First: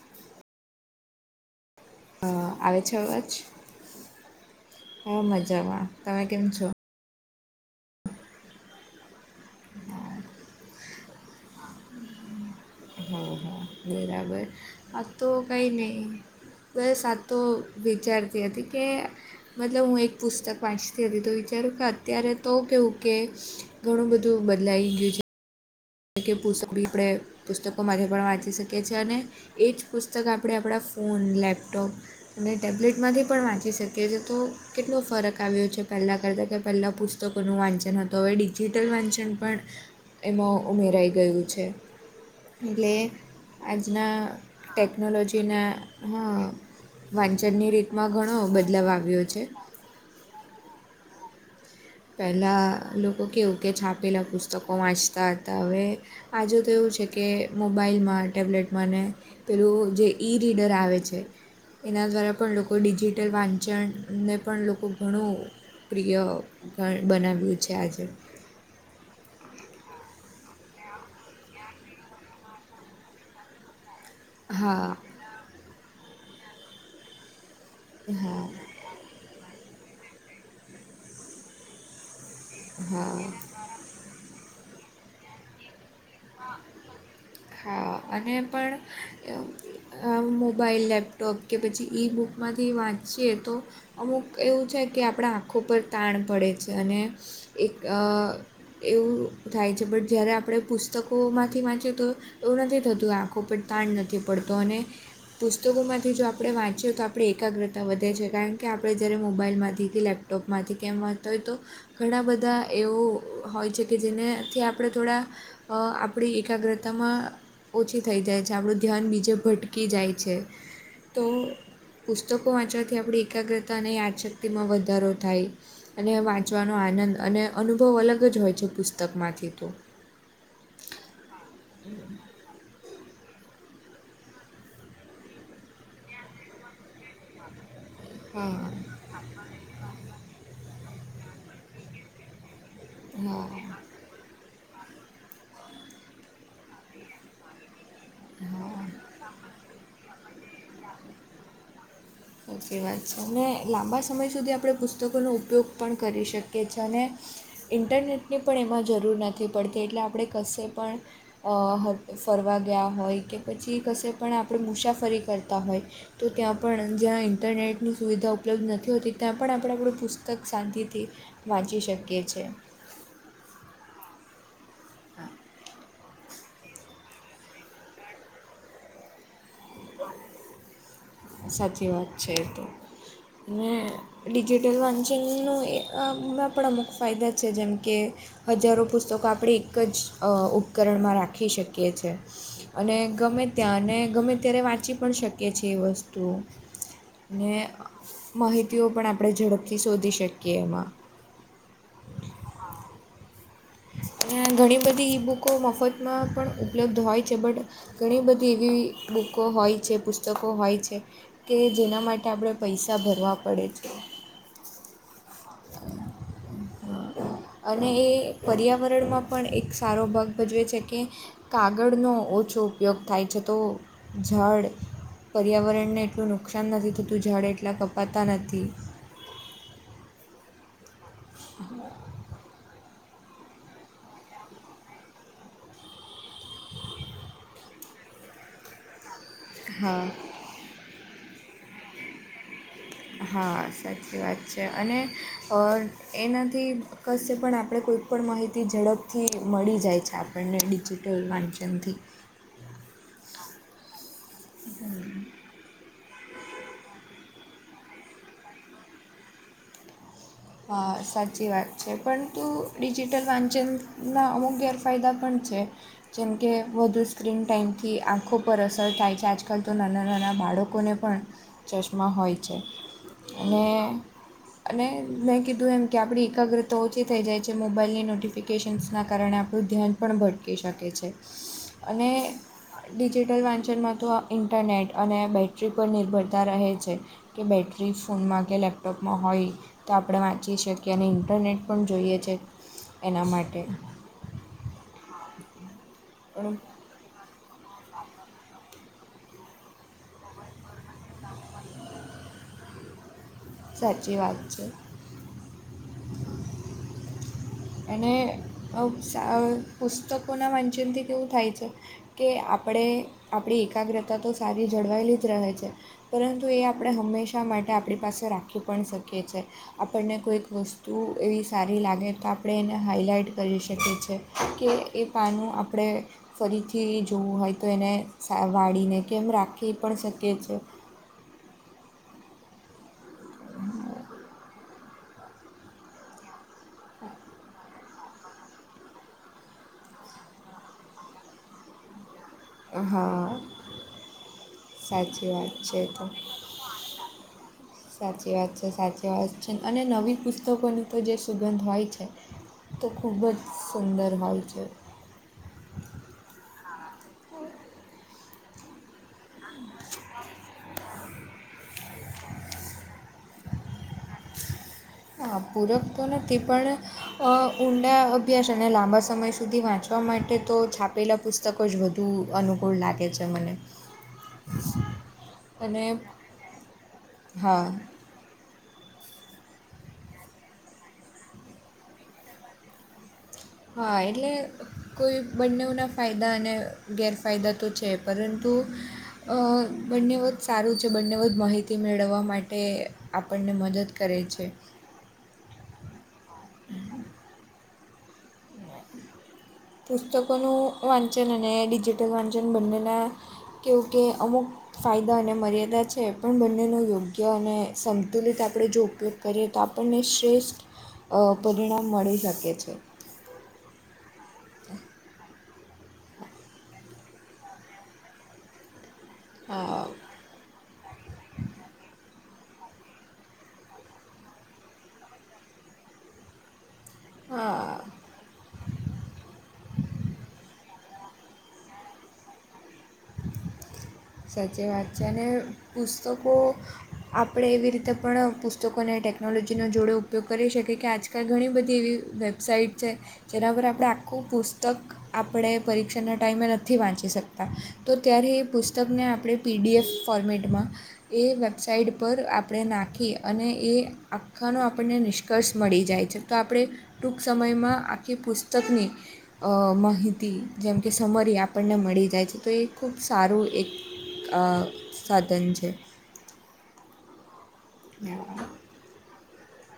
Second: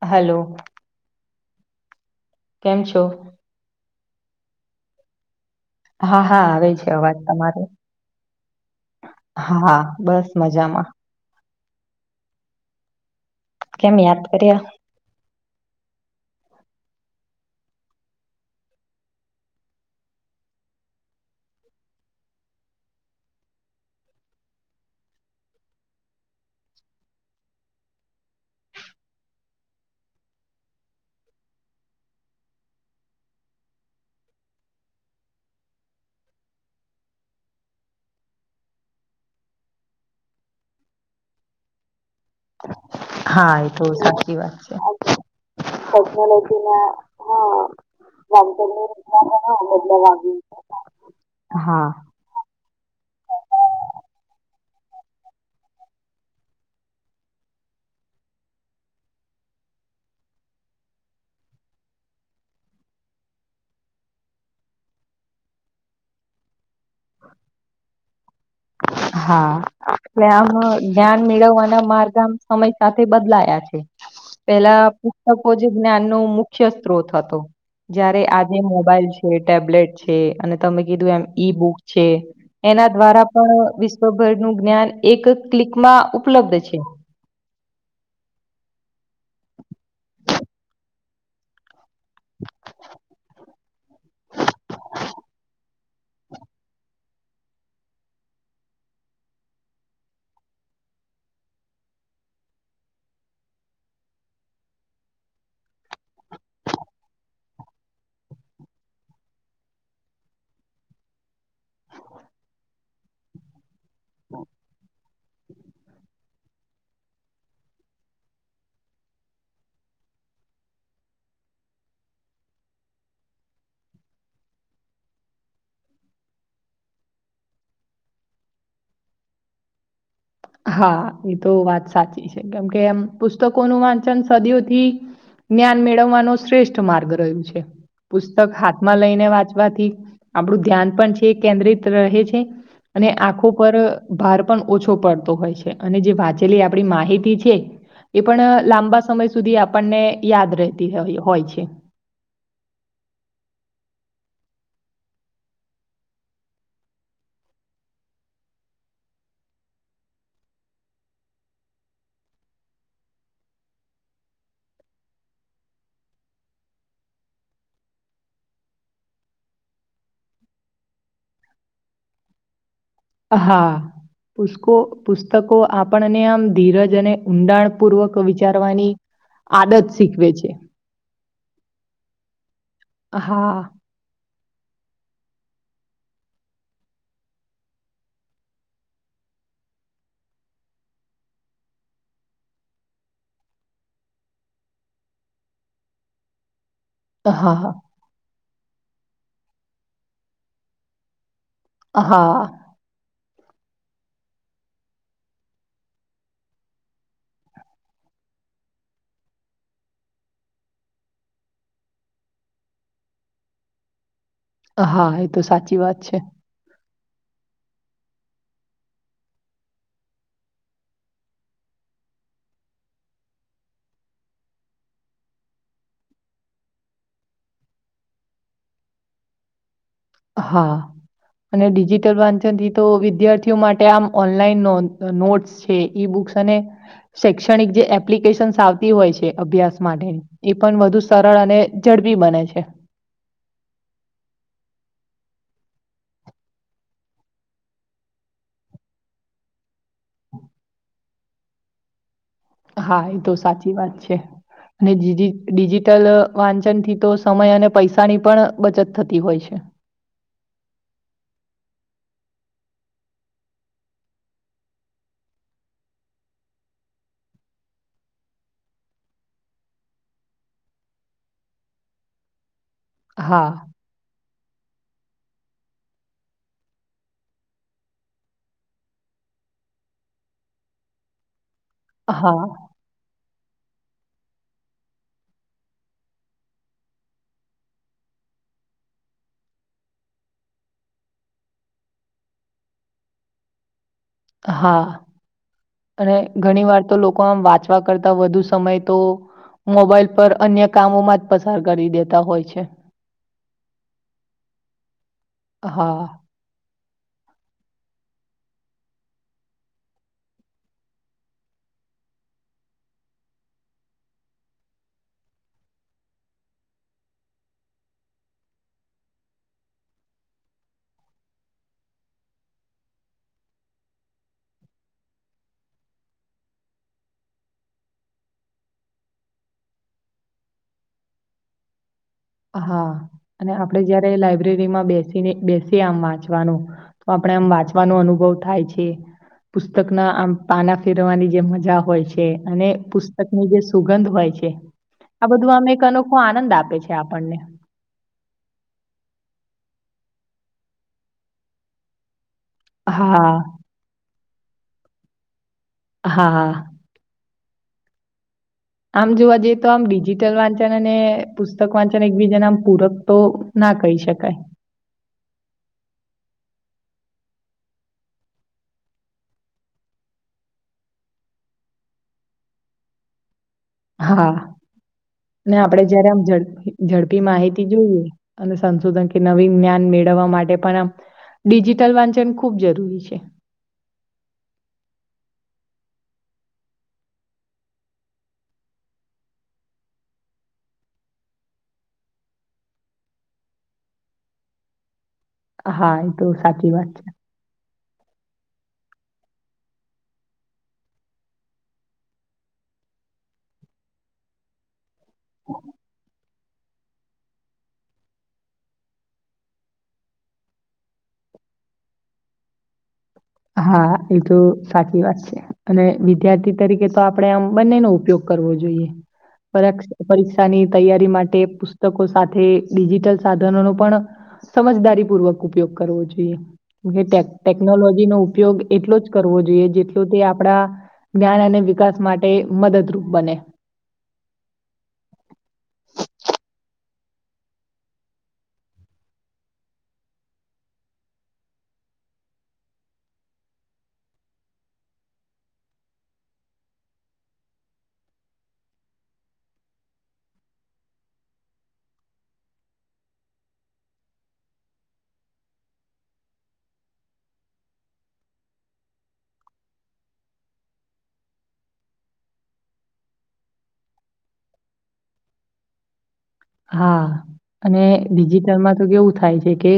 Hello. અ આવે કેમ છે, છો અવાજ. હ મજામાં તમે કેમ હા-હા છો આવે જ કવાત તમારે હા, બસ મજામાં. હ, હા કેમ યાદ બરાબર કર્યા આ તો કઈ નહી. તો એ સાચ તો વિચારતી હતી, કે મતલબ હું એક પુસ્તક વાંચતી હતી, તો વિચારું કે અત્યારે તો કવું કે ઘણું બધું બદલાઈ ગયું છે. પુસ્ત બી આપણે પુસ્તકો પણ વાંચી શકીએ છીએ. અને એ જ પુસ્તક આપણે આપણા ફોન, લેપટોપ અને ટેબ્લેટમાંથી પણ વાંચી શકીએ છીએ તો કેટલો ફરક આવ્યો છે. પહેલાં કરતાં કે પહેલાં પુ તો કોઈનું વાંચન હતુ, હવે ડિજિટલ વાંચન પણ એમાં ઉમેરાઈ ગયું છે. એટલે હા એ તો આજના સાચી વાત છે ટેકનોલોજીના હ વાંચનની રીતે માં ઘણો બદલાવ આવ્યો છે. હા. પહેલાં લોકો કેવું કે છાપેલા, પુસ્તકો વાંચતા હતા. હવે આજુ તો એવું છે. કે મોબાઈલમાં ટેબ્લેટમાં ને પેલું જે ઈ રીડર આવે છે. એના દ્વારા પણ લોકો ડિજિટલ વાંચનને પણ લોકો ઘણું પ્રિય બનાવ્યું છે. આજે હા, આપલે આમ જ્ઞાન મેળવવાના માર્ગ આ સમય સાથે બદલાયા છે. પેલા હા કો જ્ઞાન નો મુખ્ય સ્ત્રોત હતો. જયારે હા આજે મોબાઈલ છે, ટેબલેટ છે અને તમે કીધું એમ ઈ બુક છે. એના દ્વારા હા વિશ્વભર નું જ્ઞાન એક ક્લિકમાં ઉપલબ્ધ છે. હા અને પણ મોબાઈલ, લેપટોપ કે પછી ઈ બુકમાંથી વાંચીએ તો અમુક એવું છે. કે આપણા આંખો પર તાણ પડે છે. અને એક એવું થાય છે. બટ જ્યારે આપણે પુસ્ત પુસ્તકોમાંથી વાંચ્યું તો એવું નથી થતું આંખો પર તાણ નથી પડતો અને પુસ્તકોમાંથી જો આપણે વાંચીએ તો આપણી એકાગ્રતા વધે છે કારણ કે આપણે જ્યારે મોબાઈલમાંથી લેપટોપ લપટોપમાંથી કેમ વાતા હોય તો ઘણા બધા એવું હોય છે. કે જેનેથી આપણે થોડા આપણી એકાગ્રતામાં ઓછી થઈ જાય છે, આપણું ધ્યાન બીજે ભટકી જાય છે, તો પુસ્તકો વાંચવાથી આપણી એકાગ્રતા અને યાદશક્તિમાં વધારો થાય અને વાંચવાનો આનંદ અને અનુભવ અલગ જ હોય છે પુસ્તકમાંથી તો હા એ તો વાત સાચી છે કેમ કે એમ પુસ્તકોનું વાંચન સદીઓથી જ્ઞાન મેળવવાનો શ્રેષ્ઠ માર્ગ રહ્યું છે. હા પુસ્તક હાથમાં લઈને વાંચવાથી આપડું ધ્યાન પણ છે કેન્દ્રિત રહે છે. અને હા આંખો પર ભાર પણ ઓછો પડતો જે વાંચેલી આપ માહિતી છે એ પણ હા લાંબા સમય સુધી આપણને યાદ રહેતી હોય છે. સાચી વાત છે અને લાંબા સમય સુધી આપણે પુસ્તકોનો ઉપયોગ પણ કરી શકીએ છે અને ઇન્ટરનેટની પણ એમાં જરૂર નથી પડતી એટલે આપણે કશે પણ ફરવા ગયા હોય કે પછી કશે પણ આપણે મુસાફરી કરતા હોય તો ત્યાં પણ જ્યાં ઇન્ટરનેટની સુવિધા ઉપલબ્ધ નથી હોતી ત્યાં પણ આપણે આપણું પુસ્તક શાંતિથી વાંચી શકીએ છી હા પકો પુસ્તકો આપ આપણને આમ ધીરજ અને ઊંડાણ પૂર્વક વિચારવાની આદત શીખવે છે. સાચી વાત છે તો હા મેં ડિજિટલ વાંચનનું એમાં પણ અમુક ફાયદા છે જેમ કે હજારો પુસ્તકો આપણે એક જ ઉપકરણમાં રાખી શકીએ છ છે. અને ગમે ત્યાંને ગમે ત્યારે વાંચી પણ શકીએ છીએ એ વસ્તુ તો અને હા, માહિતીઓ પણ આપણે ઝડપથી શોધી શકીએ એમાં હા. ઘણી બધી ઈ બુકો મફતમાં પણ ઉપલબ્ધ હોય છે બટ ઘણી બધી એવી બુકો હોય છે પુસ્તકો હોય છે. કે જેના માટે આપણે પૈસા ભરવા પડે છે. હા એ તો સાચી વાત છે. અને એ પર્યાવરણમાં પણ એક સારો ભાગ ભજવે છે કે. કાગળનો ઓછો ઉપયોગ થાય છે તો ઝાળ પર્યાવરણને એટલું નુકસાન નથી થતું ઝાળ એટલા કપાતા નથી હા અને ડિજિટલ વાચન તો વિદ્યાર્થીઓ માટે આમ ઓનલાઈન નોટ્સ છે ઈ બુક્સ અને શૈક્ષણિક જે એપ્લિકેશન્સ આવતી હોય છે. અભ્યાસ હા માટે એ પણ વધુ સરળ અને ઝડપી બને છે. હા સાચી વાત છે અને એનાથી કશે પણ આપણે કોઈ પણ માહિતી ઝડપથી મળી જાય છે આપણને ડિજિટલ વાંચનથી હા એ તો સાચી વાત છે. અને ડિજિટલ વાંચન થી તો સમય અને પૈસાની પણ બચત થતી હોય છે. હા સાચી વાત છે પરંતુ ડિજિટલ વાંચનના અમુક ગેરફાયદા પણ છે. જેમકે વધુ સ્ક્રીન ટાઈમથી આંખો પર અસર થાય છે. આજકાલ તો નાના-નાના બાળકો લોકોને પણ ચશ્મા હોય છે હા, અને અને મેં કીધું એમ કે આપણી એકાગ્રતા ઓછી થઈ જાય છે. મોબાઈલની નોટિફિકેશન્સના કારણે આપણું ધ્યાન પણ ભટકી શકે છે અને હા, ડિજિટલ વાંચનમાં તો ઇન્ટરનેટ અને બેટરી પર નિર્ભરતા રહે છે. કે બેટરી ફોનમાં કે લૅપટોપમાં હોય તો આપણે વાંચી શકીએ અને ઇન્ટરનેટ પણ જોઈએ છે એના માટે. હા અને પણ ઘણી વાર તો લોકો આમ વાત કરતા વધુ સમય તો મોબાઈલ પર અન્ય કામોમાં જ પસાર કરી દેતા હોય છે. સાચી વાત છે હા. અને સા પુસ્તકોના માચનેથી કેવું થાય છે કે આપણે આપણી એકાગ્રતા તો સારી જળવાયેલી જ રહે છે પરંતુ એ આપણે હંમેશા માટે આપણી પાસે રાખી પણ શકીએ છીએ. આપણને કોઈક વસ્તુ એવી સારી લાગે તો આપણે એને હાઈલાઇટ કરી શકીએ છી કે એ પાનું આપણે ફરીથી જોવું હોય તો એને વાળીને કેમ રાખી પણ શકે છે. હા અને આપડે જયારે લાઈબ્રેરીમાં બેસીને બેસી આમ વાત તો આપડે આમ વાંચ નું અનુભવ થાય છે. પુસ્તકના આમ પાના ફેરવાની જે મજા હોય છે અને હા પુસ્તકની જે સુગંધ હોય છે સાચી આ વાત બધું અમે છે એક એ તો અનોખો આનંદ આપે છે આપણને. સાચી વાત છે સાચી વાત છે અને નવી પુસ્તકોની તો જે સુગંધ હોય છે તો ખૂબ હા જ સુંદર હોય છે. હા હા. આમ જોવા જઈએ તો આમ ડિજિટલ વાંચન અને પુ પુસ્તક વાંચન એકબીજા નામ પૂરક તો ના કહી શકાય. હા પૂરક તો નથી પણ હ ઊંડા અભ્યાસ અને લાંબા સમય સુધી વાંચવા માટે તો છાપેલા પુસ્તક તકો જ વધુ અનુકૂળ લાગે છે મને. હા અને આપડે જયારે આમડ ઝડપી હા માહિતી જોઈએ અને સંશોધન કે નવીન જ્ઞાન મેળવવા માટે પણ આમ ડિજિટલ વાંચન ખૂબ જરૂરી છે. હા એટલે કોઈ બંનેના ફાયદા અને ગેરફાયદા તો છે પરંતુ અ બંને વધ સારું છે બંને વધ માહિતી મેળવવા માટે આપણને મદદ કરે છે. હા એ તો સાચી વાત છે. પુસ્તકોનું વાંચન અને ડિજિટલ વાંચન બંનેના કેવું કે અમુક ફાયદા અને મર્યાદા છે. પણ બંનેનો યોગ્ય અને સમંતુલિત આપણે જો ઉપયોગ કરીએ તો આપણને શ્રેષ્ઠ પરિણામ મળી શકે છે. હા એ તો સાચી વાત છે અને વિદ્યાર્થી તરીકે તો આપણેે આમ બંને નો ઉપયોગ કરવો જોઈએ. હા પરીક્ષાની તૈયારી માટે પુસ્તકો સાથે ડિજિટલ સાધનો ન પણ સમજદારી પૂર્વક ઉપયોગ કરવો જોઈએ. હા ટેકનોલોજી નો ઉપયોગ એટલો જ કરવો જોઈએ જેટલું તે આપડા જ્ઞાન અને વિકાસ માટે મદદરૂપ બને. સાચી વાત છે અને પુસ્તકો આપણે એવી રીતે પણ પુસ્તકોને ટેકનોલોજીનો જોડે ઉપયોગ કરી શકીએ કે આજ કે ઘણી બધી વેબસાઇટ છે. જેના પર આપણે આખું પુસ્તક આપણે પરીક્ષાના ટાઈમે નથી વાંચી શકતા. તો ત્યારે એ પુસ્તકને આપણે પીડીએફ ફોર્મેટમાં એ વેબસાઇટ પર આપણે નાખી અને એ આખાનો આપણને નિષ્કર્ષ મળી જાય છે. તો આપણે ટૂંક સમયમાં આખી પુસ્તકની અ માહિતી જેમ કે સમરી આપણને મળી જાય છે તો એ ખૂબ સારું એક અ સાધન છે. હા અને ડિજિટલમાં તો કેવું થાય છે કે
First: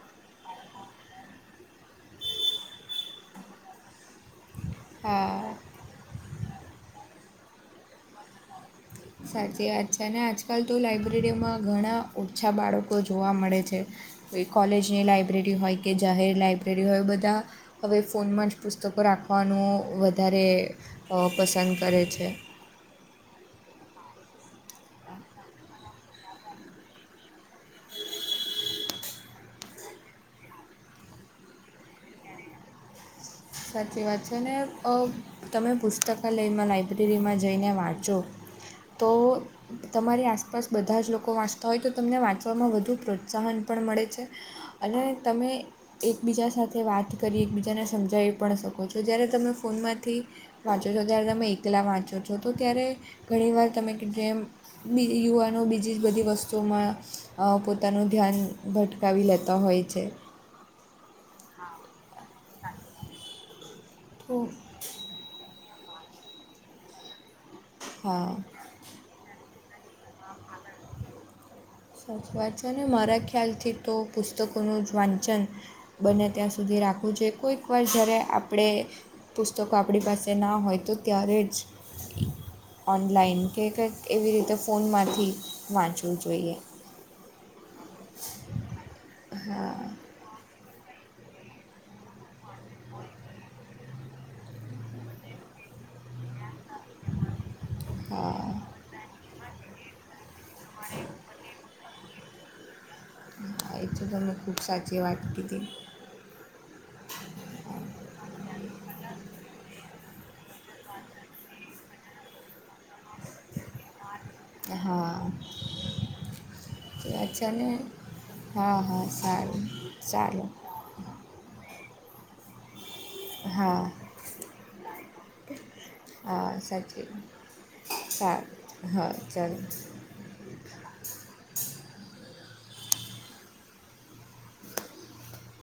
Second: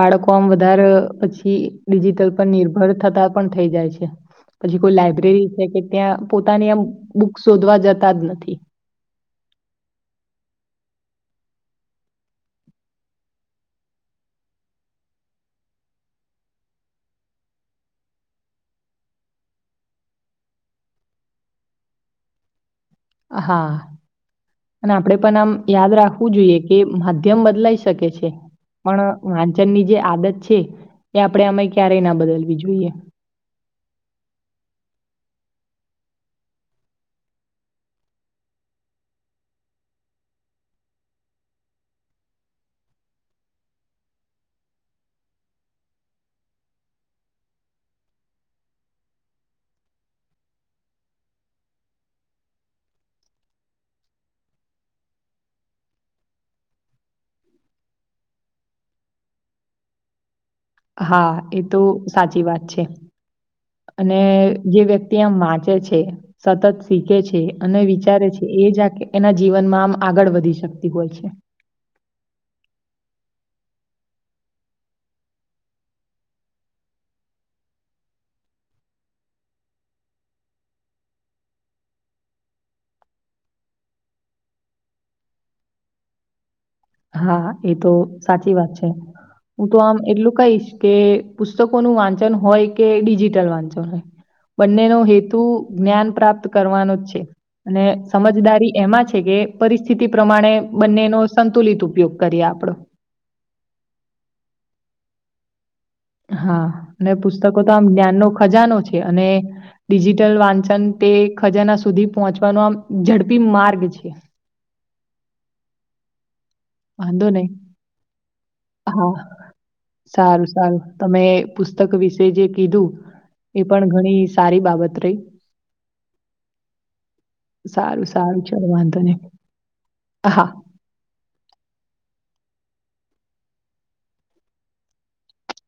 બાળકો આમ વધારે પછી ડિજિટલ પર નિર્ભર થતા પણ થઈ જાય છે. પછી કોઈ લાઈબ્રેરી હા છે કે ત્યાં પોતાની આમ બુક શોધવા જતા જ નથી. સાચી વાત છે અને આજકાલ તો લાઈબ્રેરીમાં ઘણા ઓછા બાળકો જોવા મળે છે. કોઈ કોલેજની લાઇબ્રેરી હોય કે જાહેર લાઇબ્રેરી હોય બધા અવે ફોનમાં જ પુસ્તકો રાખવાનું વધારે અ પસંદ કરે છે. અ હા અને આપડે પણ આમ યાદ રાખવું જોઈએ કે માધ્યમ બદલાઈ શકે છે. પણ વાંચન ની જે આદત છે એ આપડે આમે ક્યારેય ના બદલવી જોઈએ. સાચી વાત છે ને અ વ તમે પુસ્તકાલયમાં લાઇબ્રેરીમાં જઈને વાંચો તો તમારી આસપાસ બધા જ લોકો વાંચતા હોય તો તમને વાંચવામાં વધુ પ્રોત્સાહન પણ મળે છે. અને તમે એકબીજા સાથે વાત કરી એકબીજાને સમજાયવુ પણ શકો છો જ્યારે તમને ફોનમાંથી વાંચો છો ત્યારે તમે એકલા વાંચો છો તો ત્યારે ઘણી વાર તમે કીધું એમ બી યુવાનો બીજી બધી વસ્તુઓમાં અ પોતાનું ધ્યાન ભટ ભટકાવી લેતા હોય છે. હા એ તો સાચી વાત છે. અને તો જે વ્યક્તિ આમ વાંચે છે, સતત શીખે છે અને વિચારે હા છે એ જ એના જીવનમાં આમ આગળ વધી શકતી હોય છે. સાચી વાત છે ને મારા ખ્યાલથી તો પુસ્તકોનું જ વાંચન બને ત્યાં સુધી રાખવું જોઈએ કોઈક વાર જ્યારે આપડે પુસ્તકો આપણી પાસે ના હોય તો ત્યારે જ ઓનલાઈન કે કંઈક એવી રીતે ફોનમાંથી વાંચવું જોઈએ. હા એ તો સાચી વાત છે. હું તો હા આમ એટલું કહીશ કે પુસ્તકો નું વાંચન હોય કે ડિજિટલ વાંચન હોય. બંનેનો હેતુ જ્ઞાન પ્રાપ્ત કરવાનો જ છે. અને હા સમજદારી એમાં છે કે પરિસ્થિતિ પ્રમાણે બંને નો સંતુલિત ઉપયોગ કરીએ આપડો હા એ જ તો તમે ખૂબ સાચી વાત કીધી. હા અને પુસ્તકો તો આમ જ્ઞાનનો ખજાનો છે અને ડિજિટલ વાંચન તે ખજાના સુધી પહોંચવાનો આમ ઝડપી માર્ગ છે. એ હા. વાંધો નહી [unintelligible] ને હા હા સારું સારું સારુ. સારું તમે પુસ્તક વિશે જે કીધું એ હા પણ ઘણી સારી બાબત રેય. હા સાચી સારું સારું વાત ચલો સારુ વાંધો હા નઈ ચલો. હા.